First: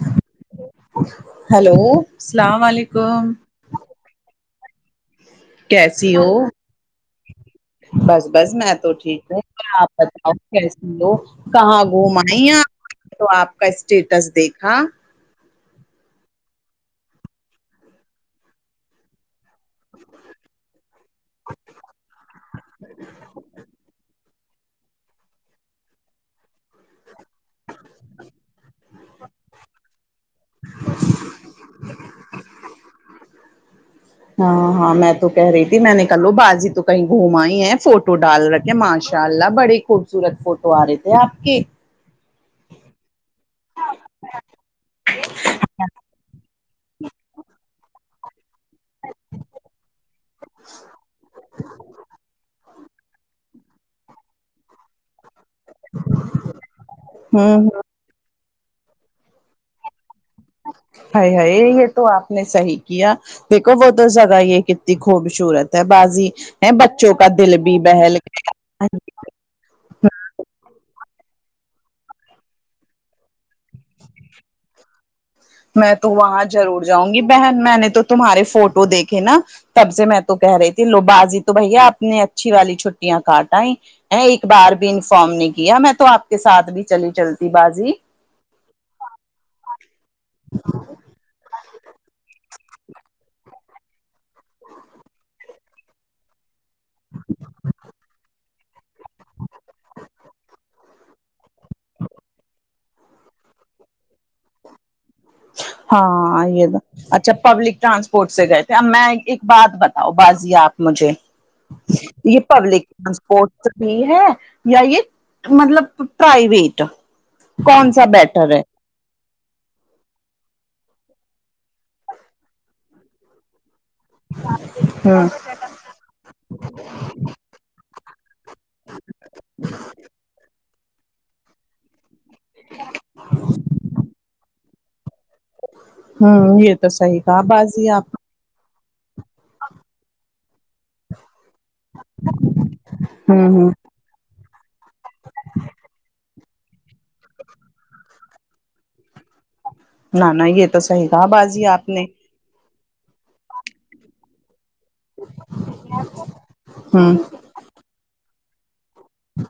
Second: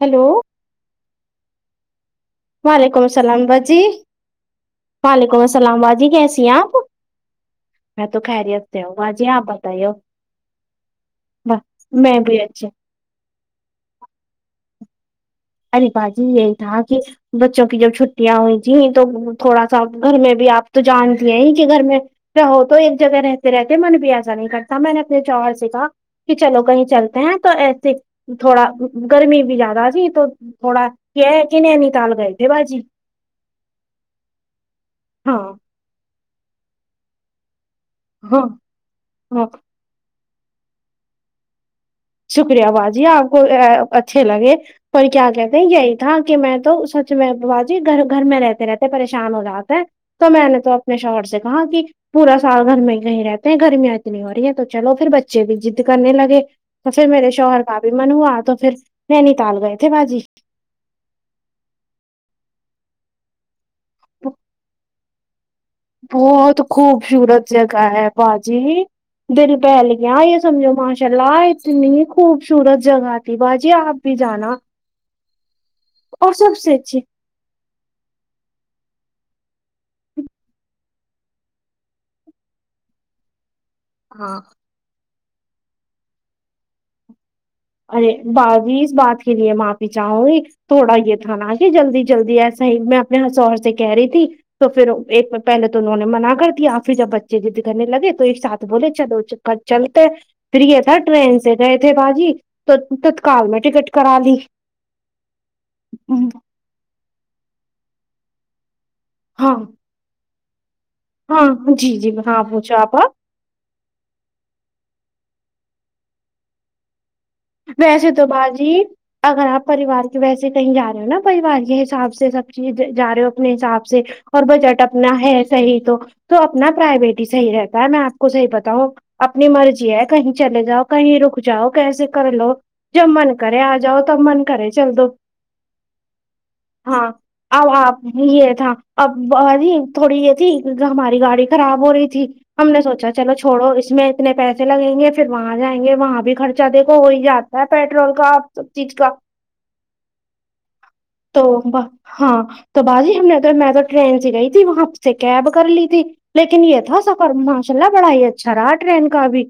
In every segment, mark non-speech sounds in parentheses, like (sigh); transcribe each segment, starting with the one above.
hello hello السلام وعلیکم علیکم السلام باجی وعلیکم السلام باجی کیسی ہیں آپ میں تو بس بس خیریت میں سے تو ٹھیک باجی ہوں بتائیے آپ بتاؤ کیسی ہو کہاں گھوم میں بھی آئی اچھے تو آپ کا اسٹیٹس دیکھا ارے باجی یہی تھا کہ بچوں کی جب چھٹیاں ہوئی تھیں تو تھوڑا سا گھر میں بھی آپ تو جانتی ہیں ہی کہ گھر میں رہو تو ایک جگہ رہتے رہتے من بھی آ ایا نہیں کرتا میں نے اپنے شوہر سے کہا کہ چلو کہیں چلتے ہیں تو ایسے تھوڑا گرمی بھی زیادہ تھی تو تھوڑا کہ نینتال گئے تھے باجی ہاں ہاں میں تو کہہ رہی تھی میں نے کہ لو بازی تو کہیں گھوم آئی ہے فوٹو فوٹو ڈال ہاں رکھے ہیں ماشاء ہاں اللہ بڑے خوبصورت فوٹو آرکھی ہے آپ کے شکریہ باجی آپ کو اچھے لگے پر کیا کہتے ہیں یہی تھا کہ میں تو میں باجی گھر گھر میں رہتا رہتے پریشان ہو جاتے ہے تو میں نے تو اپنے شوہر سے کہا کہ پورا سال گھر میں ہی کہیں رہتے ہیں گرمیاں اتنی ہو رہی ہیں تو چلو پھر بچے بھی ضد کرنے لگے تو پھر میرے شوہر ہوں کا بھی من ہوا تو پھر نینی تال گئے تھے باجی ہائی ہائی یہ تو آپ نے صحی کیا دیکھو وہ تو زیادہ یہ کتنی خوبصورت ہے بازی بہت ہے بچوں کا خوبصورت دل بھی جگہ ہے بہل باجی گ دل بہل گیا یہ سمجھو ماشاء اللہ اتنی خوبصورت جگہ تھی باجی آپ بھی جانا میں تو اور وہاں سب سے ضرور اچھی جاؤں گی بہن میں نے تو تمہارے فوٹو دیکھے نا تب سے میں تو کہہ رہی تھی لو بازی تو بھیا اپنی اچھی والی چھٹیاں کاٹ آئی ہاں ایک بار بھی انفارم نہیں کیا میں تو آپ کے ساتھ بھی چلی چلتی بازی باضی اس بات کے لیے معافی چاہوں گی تھوڑا یہ تھا نا کہ جلدی جلدی ایسے میں اپنے شوہر سے کہہ رہی تھی تو پھر ایک پہلے تو انہوں نے منا کر دیا پھر جب بچے بھی ضد کرنے لگے تو ایک ساتھ تو بولے چلو چلتے فری تھا ٹرین سے گئے تھے چلو چلتے ہے باجی تو تتکال میں ٹکٹ کرا لی ہاں یہ تو اچھا پبلک ٹرانسپورٹ سے گئے تھے اب میں ایک ہاں بات بتا آو بازی آپ مجھے ہاں جی جی یہ ہاں پوچھو پبلک آپ ٹرانسپورٹ یہ ہے یا یہ مطلب پرائیویٹ کون سا ویسے تو بیٹر ہے باجی اگر آپ پریوار کے ویسے کہیں جا رہے ہو نا پریوار کے حساب سے سب چیز جا رہے ہو اپنے حساب سے سے اور بجٹ اپنا ہ ہے صحیح تو تو اپنا پرائیویٹ ہی صحیح رہتا ہے میں آپ کو صحیح بتاؤں اپنی مرضی ہے کہیں چلے جاؤ کہیں رک جاؤ کیسے کر لو جب من کرے آجاؤ تب من کرے چل دو ہ یہ تو ہاں صحیح کہا آو اب بازی آپ یہ تھا اب بازی تھوڑی یہ تھی ہماری گاڑی خراب ہو رہی تھی ہم نے سوچا چلو ہ ہ چھوڑو اس میں اتنے پیسے لگیں گے پھر وہاں جاینگے گے وہاں بھی خرچہ دے وہ ہی جاتا ہے پیٹرول کا سب چیز کا نہ نہ یہ تو صحیح کہا تو بازی آپ با- نے ہاں تو باجی ہم نے تو میں تو ٹرین سے گئی تھی وہاں سے کیب کر لی تھی لیکن یہ تھا ہوں سفر انشاللہ بڑا ہی اچھا رہا ٹرین کا ابھی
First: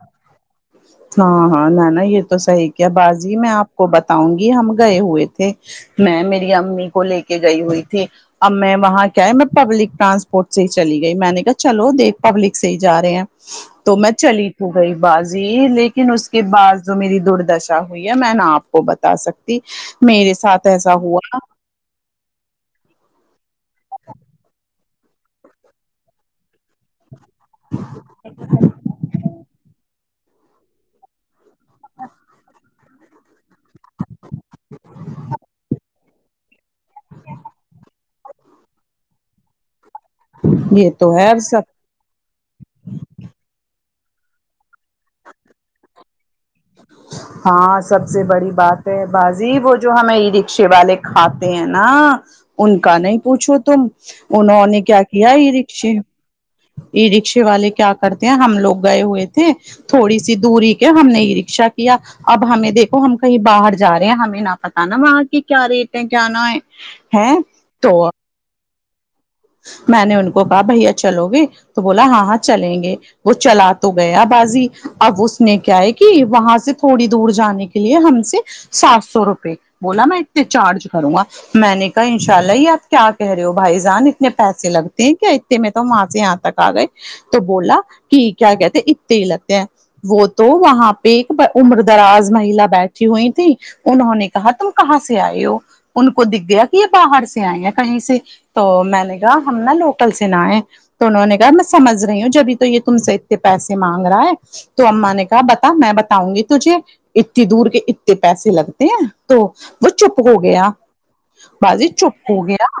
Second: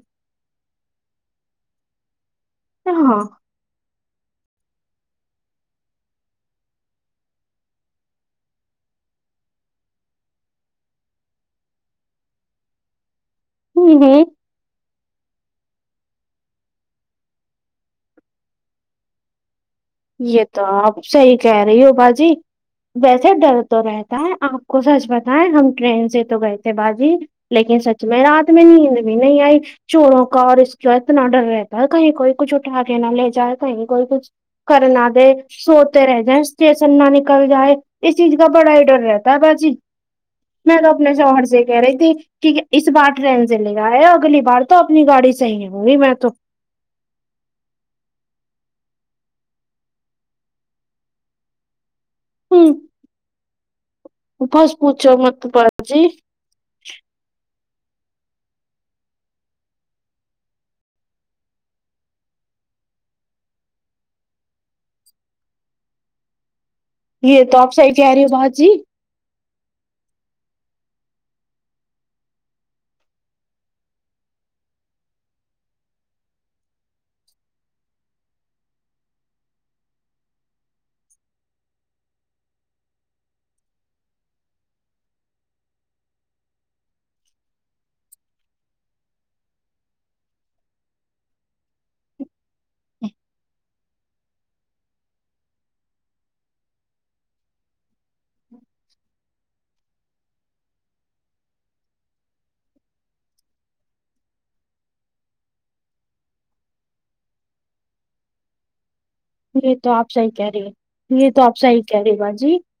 ہاں ہاں نہ نا یہ تو صحیح کیا ہاں بازی میں آپ کو بتاؤں گی ہم گئے ہوئے تھے میں میری امی کو لے کے گئی ہوئی تھی اب میں وہاں کیا ہے میں پبلک ٹرانسپورٹ سے ہی چلی گئی تھی میں نے کہا چلو دیکھ پبلک سے ہی جا رہے ہیں ہ تو میں ہ چلی ہو گئی بازی لیکن اس کے بعد جو میری دوردرشا ہوئی ہے میں نا آپ کو بتا سکتی میرے یہ تو ساتھ ایسا آپ صحیح ہوا کہہ رہی ہو باجی ویسے ڈر تو رہتا ہے آپ کو سچ بتائیے ہم تو ٹرین سے گئے تھے باجی لیکن سچ میں رات میں نیند بھی نہیں آئی چوروں کا اور اس کا اتنا ڈر رہ کہیں کوئی کچھ اٹھا کے نہ لے جائے کہیں کوئی کچھ کرنادے سوتے رہ جائیں اسٹیشن نہ نکل جائے اس چیز کا بڑا ہی ڈر رہتا ہے باجی میں یہ تو اپنے ہے شوہر سب سے کہہ رہی تھی ٹھیک ہے اس بار ٹرین سے لے اے اگلی بار تو اپنی گاڑی صحیح ہوگی میں تو ہاں سب سے بڑی بات ہے باجی وہ جو ہمیں یہ رکشے والے کھاتے ہیں نا ہوں ان کا نہیں پوچھو تم انہوں بس نے کیا پوچھو کیا مت یہ رکشے باجی یہ رکشے والے کیا کرتے ہیں ہم لوگ گئے ہوئے تھے تھوڑی سی دوری کے ہم نے یہ رکشا کیا اب ہمیں دیکھو ہم کہیں باہر جا رہے ہیں ہمیں نہ پتا نا وہاں کے کیا ریٹ ہے کیا نہ ہے ہے یہ تو آپ صحیح کہہ رہی ہو باجی میں نے ان کو کہا بھیا چلو گے تو بولا ہاں ہاں چلیں گے وہ چلا تو گیا بازی اب اس نے کیا ہے کہ وہاں سے تھوڑی دور جانے کے لیے ہم سے سات سو روپئے بولا میں اتے چارج کروں گا میں نے کہا ان شاء اللہ یہ آپ کیا کہہ رہے ہو بھائی جان اتنے پیسے لگتے ہیں کیا اتنے میں تو وہاں سے یہاں تک آ گئے تو بولا کہ کیا کہتے ہیں اتے ہی لگتے ہیں وہ تو وہاں پہ ایک با عمر دراز مہیلا بیٹھی ہوئی تھی انہوں نے کہا تم کہاں سے آئے ہو ان کو دکھ گیا کہ یہ باہر سے آئے ہیں کہیں سے تو میں نے کہا ہم نا لوکل سے نہئے تو انہوں نے کہا میں سمجھ رہی ہوں جبھی تو یہ تم سے اتنے پیسے مانگ رہا ہے تو اما نے کہا بتا میں بتاؤں گی تجھے اتنی دور کے اتنے پیسے لگتے ہیں تو یہ وہ تو آپ چپ صحیح ہو کہہ رہی گیا ہے یہ تو آپ صحیح باجی کہہ رہی چپ ہو باجی گیا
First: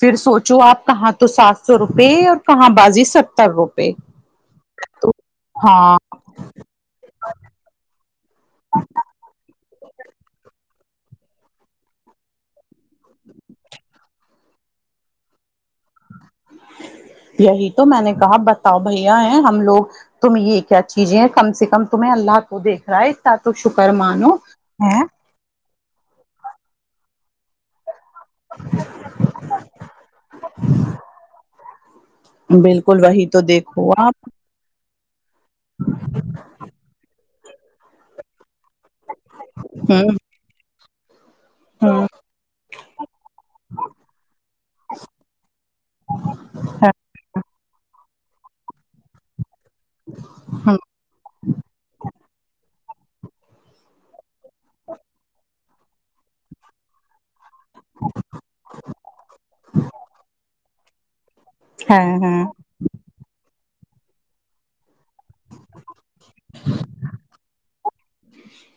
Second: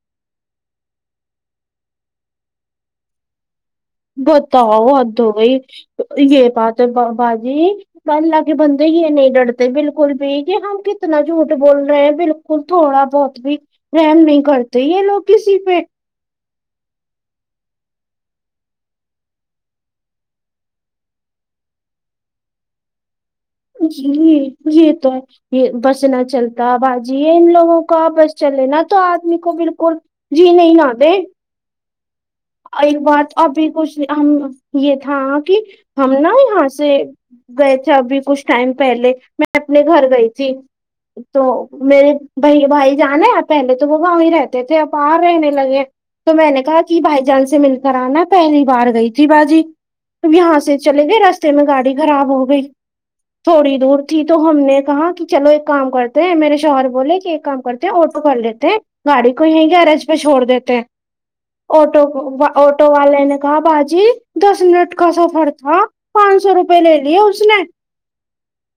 پھر سوچو آپ کہاں تو سات سو روپئے اور کہاں باجی ستر روپئے بتاؤ حد ہوگئی ہاں یہ بات ہے باجی اللہ کے بندے یہ نہیں ڈرتے بالکل بھی کہ ہم کتنا جھوٹ بول رہے ہیں بال تھوڑا بہت بھی رحم نہیں کرتے یہ لوگ کسی پہ یہی تو میں نے کہا بتاؤ بھیا ہیں ہم لوگ تم یہ کیا چیزیں کم سے کم تمہیں اللہ تو دیکھ رہا ہے تو شکر جی مانو یہ تو ہے یہ بسنا چلتا بازی ہے ان لوگوں کو بس چلے نا تو آدمی کو بالکل جینے ہی نہ دے ای بالکل وہی بات تو ابھی دیکھو کچھ ہم آپ یہ تھا کہ ہم نا یہاں سے گئے تھے ابھی کچھ ٹائم پہلے میں اپنے ہ گھر گئ تھی تو ہ میرے بھائی بھائی جان ہے پہلے تو وہ وہی رہتے تھے اور بار رہنے لگے تو میں نے کہا کہ بھائی جان سے مل کر آنا پہلی بار گئی تھی باجی یہاں سے ہاں چلے گئے رستے میں گاڑی خراب ہو گئی تھوڑی دور تھی تو ہم نے کہا کہ چلو ایک کام کرتے ہیں میرے شوہر بولے کہ ایک کام کرتے آٹو کر لیتے ہیں گاڑی کو یہیں گیرج پہ چھوڑ دیتے ہیں آٹو ہاں ہاں آٹو والے نے کہا باجی دس منٹ کا سفر تھا پانچ سو روپے لے لیے اس نے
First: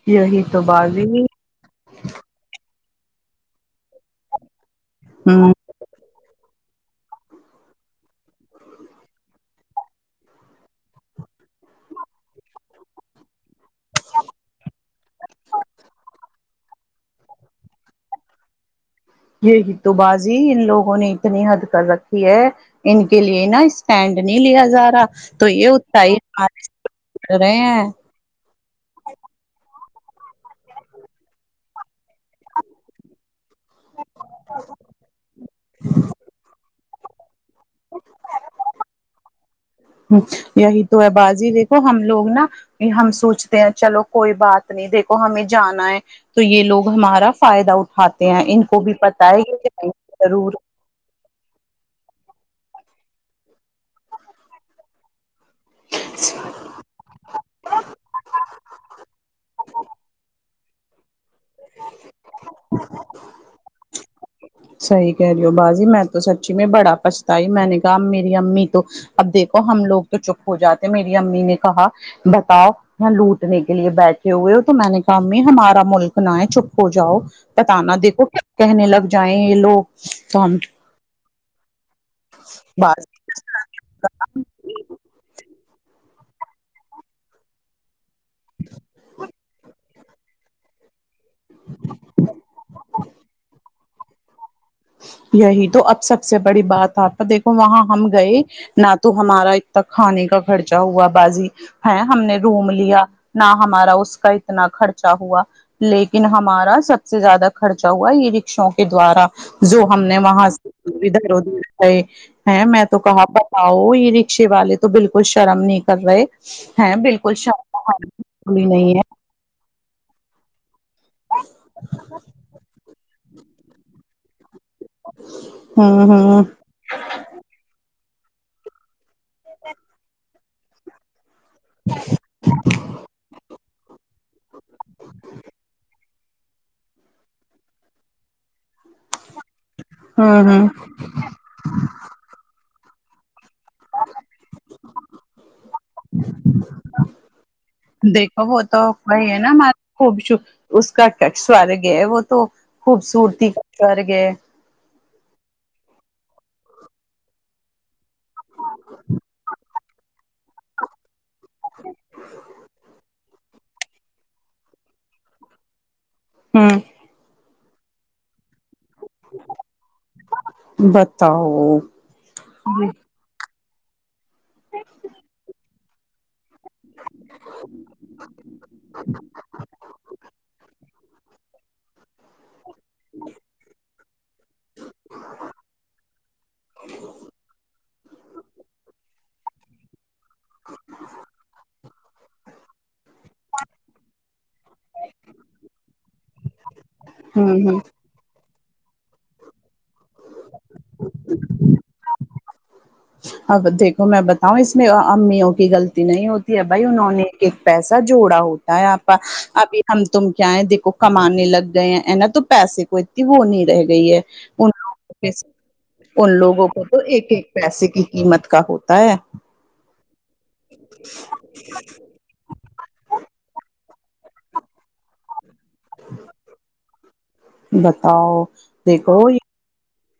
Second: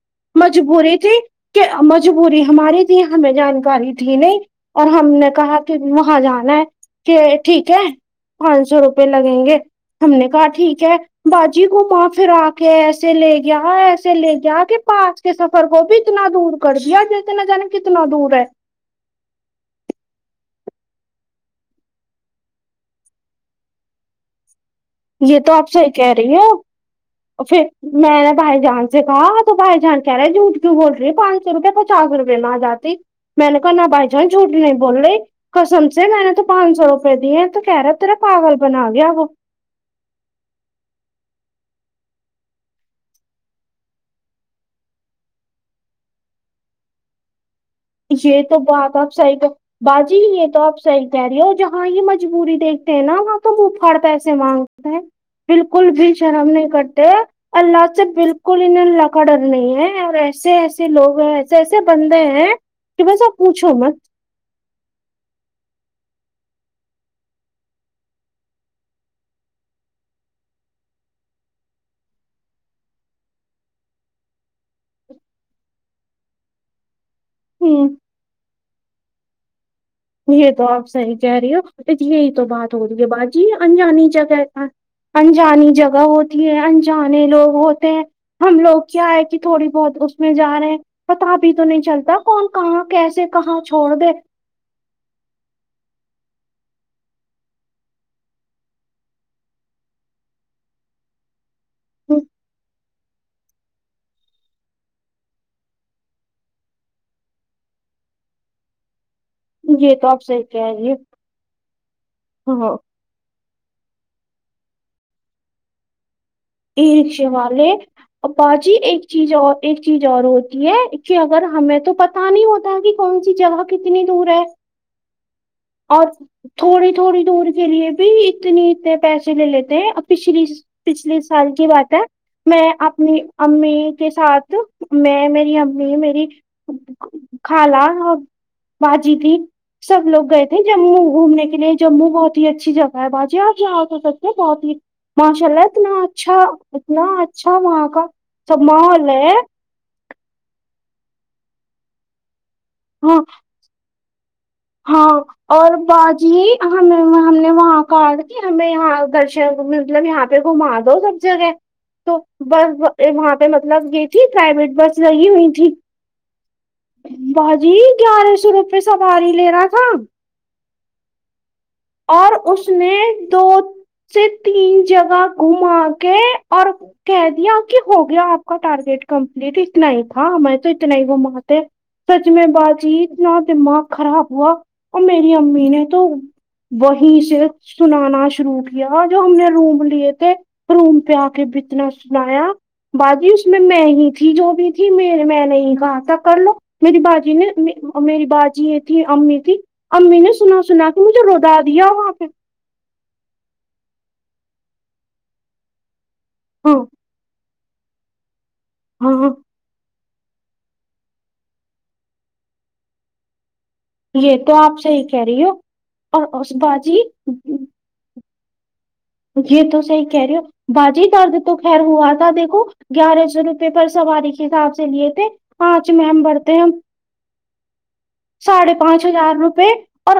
یہی تو مجبوری بازی تھی کہ مجبوری ہماری تھی ہمیں جانکاری تھی ہے نہیں اور ہم نے ہوں کہا کہ وہاں جانا ہے کہ ٹھیک ہے پانچ سو روپے لگیں گے ہم نے کہا ٹھیک ہے باجی گھوما پرا کے ایسے لے گیا ایسے لے گیا کہ پانچ کے سفر کو بھی اتنا دور کر دیا جتنا جانے کتنا دور ہے یہی تو بازی ان لوگوں نے اتنی حد کر رکھی ہے ان کے لیے نا اسٹینڈ نہیں لیا جا رہا یہ تو آپ صحیح کہہ رہی ہو رہے پھر ہیں میں نے بھائی جان دے کہا تو بھائی جان کہہ رہے جھٹ کیوں بول رہی ہے پانچ سو روپئے پچاس روپے میں آجاتی میں نے کہا نا بھائی جان جھوٹ نہیں بول رہی قسم سے میں نے تو پانچ سو روپئے دیے ہیں تو کہہ رہا تیرا پاغل بنا گیا وہ ہ یہی تو ہے بازی دیکھو ہم لوگ نا کہ ہم سوچتے ہیں چلو کوئی بات نہیں دیکھو ہمیں جانا ہے تو یہ لوگ ہمارا فائدہ اٹھا یہ تو بات آپ صحیح کہ بازی یہ تو بات ضرور آپ صححیح کہہ رہی ہو جہاں یہ مجبوری دیکھتے ہیں نا وہاں تو وہ منہ پھاڑ پیسے مانگتے ہیں بالکل بھی شرم نہیں کرتے اللہ سے بالکل انہیں اللہ کا ڈر نہیں ہے اور ایسے ایسے لوگ ایسے ایسے بندے ہیں کہ ویسا پوچھو مت صحثی کہہ رہی ہو باجی میں تو سچی میں بڑا پچھتائی میں نے کہا میری امی تو اب دیکھو ہم لوگ تو چپ ہو جاتے میری امی نے کہا بتاؤ لوٹنے کے لیے بیٹھے ہوئے ہو تو میں نے کہا میں ہمارا ملک نہ ہے چپ ہو جاؤ ہوں پتانا دیکھو کیا کہنے لگ جائیں یہ لوگ یہ تو آپ صحیح کہہ رہی ہو یہی تو بات ہو رہی باز ہے بات جی انجانی جگہ انجانی جگہ ہوتی ہے انجانے لوگ ہوتے ہیں ہم لوگ کیا ہے کہ تھوڑی بہت اس میں جا رہے ہیں پتا بھی تو نہیں چلتا کون کہاں کیسے کہاں چھوڑ دے وہی تو اب سب سے بڑی بات آپا دیکھو وہاں ہم گئے نہ تو ہمارا اتنا کھانے کا خرچہ ہوا باجی ہے ہم نے روم لیا نہ ہمارا اس کا اتنا خرچہ ہوا لیکن ہمارا سب سے زیادہ خرچہ ہوا یہ رکشوں کے دوارا جو یہ ہم تو نے آپ صحیح وہاں کہہ سے رہی (unintelligible) ادھراو د ھر ہو گئے ہاں میں تو تو کہا بتاؤ یہ رکشے والے تو بالکل شرم نہیں کر رہے ای ہیں (unintelligible) بالکل والے اپپا شرم جی نہیں ہے ایک چیز اور ایک چیز اور ہوتی ہے کہ اگر ہمیں تو پتا نہیں ہوتا کہ کون سی جگہ کتنی دور ہے ہوں اور ہوں تھوڑی تھوڑی دور کے لیے بھی اتنے اتنے پیسے لے لیتے ہیں پچھلی پچھلیے سال کی بات ہے میں اپنی امی کے ساتھ میں میری امی میری خالہ باجی تھی سب لوگ گئے تھے ہوں ہوں ج گھومنے کے لیے جموں بہت ہی اچھی جگہ ہے باجی آپ یہاں ہو سکتے بہت ہی ماشاء اللہ اتنا اچھا اتنا اچھا وہاں کا دیکھو وہ سب تو ماحول وہی ہے نا ہمارا خوب ش اس کا سرگ ہے وہ تو ہاں خوبصورتی کا سورگ ہے (unintelligible) ہاں اور با جی ہی ہم ہم نے وہاں کال کہ ہمیں یہاں درشن مطلب یہاں آ گھما دو سب جگہ تو بس وہاں پہ مطلب گئی تھی پرائیویٹ بس لگی ہوئی تھی ہاں باجی گیارہ سو روپے سواری لے رہا تھا بتاؤ اور اس نے دو سے تین جگہ گھما کے اور کہہ دیا کہ ہو گیا آپ کا ٹارگیٹ کمپلیٹ اتنا ہی تھا ہمیں تو اتنا ہی وہ گھماتے سچ میں باجی اتنا دماغ خراب ہوا اور میری امی نے تو وہیں سے سنانا شروع کیا جو ہم نے روم لیے کے روم پے آ کے کے اتنا سنایا باجی اس میں ہی تھی جو بھی تھی میرے میں نہیں کہا تھا کر لو میری با ہوں میری باجی یہ تھی امی تھی امی نے سنا سنا کے مجھے رو دیا وہاں پہ اب دیکھو میں بتاؤں اس میں امیوں کی غلطی نہیں ہوتی ہے ہاں بھائی انہوں نے ایک پیسہ جوڑا ہوتا ہے آپا ہاں اب ہم تم کیا ہے دیکھو کمانے لگ گئے ہیں نا تو پیسے کو اتنی وہ نہیں رہے گی گئی ہے یہ تو ان آپ صحیح کہہ لوگ رہی ہو اور ان اس لوگوں کو باجی تو ایک ایک پیسے کی قیمت کا ہو یہ تو صحیح کہہ رہے ہو باجی درد تو خیر ہوا تھا دیکھو گیارہ سو روپے پر سواری کے حساب سے لیے تھے پانچ ممبر تھے ہم بتاؤ ساڑھے پانچ دیکھو ہزار روپے اور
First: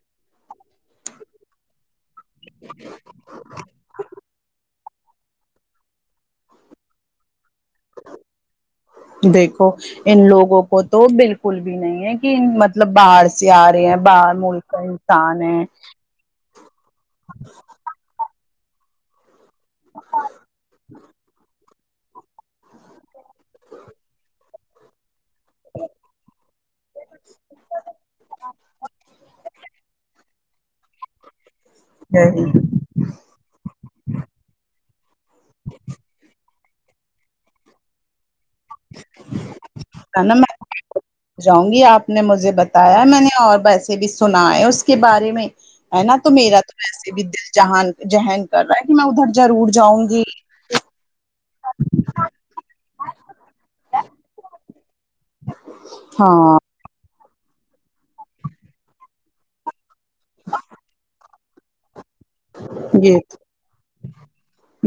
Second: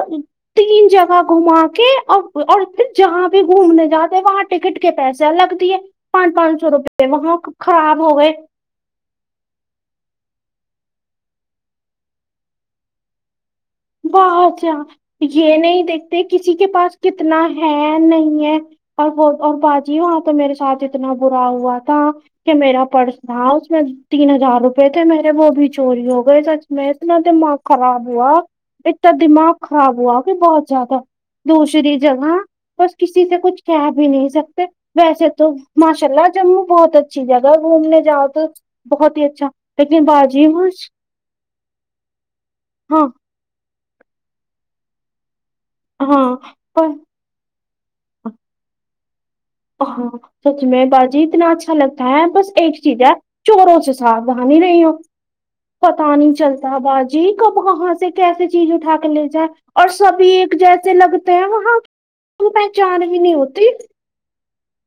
تین جگہ گھما کے اور اور پھر جہاں بھی گھومنے جاتے وہاں ٹکٹ کے پیسے الگ دیے پانچ پانچ سو روپے وہاں خراب ہو گئے دیکھو ان لوگوں کو تو بالکل بھی نہیں ہے کہ مطلب باہر سے جا رہے ہیں باہر بہت سے ملک کا انسان یہ ہے نہیں دیکھتے کسی کے پاس کتنا ہے نہیں ہے اور وہ اور باجی وہاں پہ میرے ساتھ اتنا برا ہوا تھا کہ میرا پرس تھا اس میں تین ہزار روپئے تھے میرے وہ بھی چوری ہو گئے سچ میں اتنا دماغ خراب ہوا اتنا دماغ خراب ہوا کہ بہت زیادہ دوسری جگہ ہے بس کسی نے کچھ کہ بھی نہیں سکتے ویسے تو ماشاء اللہ جموں بہت اچھی جگہ ہے گھومنے جاؤ تو بہت ہی اچھا لیکن نا باجی میں مجھ جاؤں گی آپ نے مجھے بتایا میں نے اور ویسے بھی سنا ہے اس کے بارے میں ہے نا ہاں تو میرا تو پر ویسے بھی دل جہان ذہن کر رہا ہے کہ میں ادھر ضرور ہاں جاؤں گی سچ میں باجی اتنا اچھا اچھا لگتا ہے بس ایک چیز ہے چوروں سے ساؤدھانی رہی ہو پتا نہیں چل ہاں تا باجی کب کہاں سے کیسے چیز اٹھا کے لے جائے اور سبھی ایک جیسے لگتے وہاں پہچان بھی یہ نہیں ہوتی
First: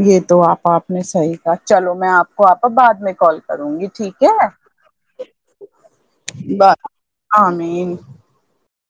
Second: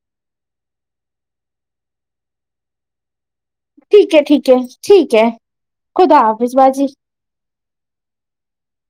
یہ تو آپا آپ نے صحیح کہا چلو میں آپ کو آپا بعد میں کال کر کروں گی ٹھیک ہے خدا حافظ بس باجی آمین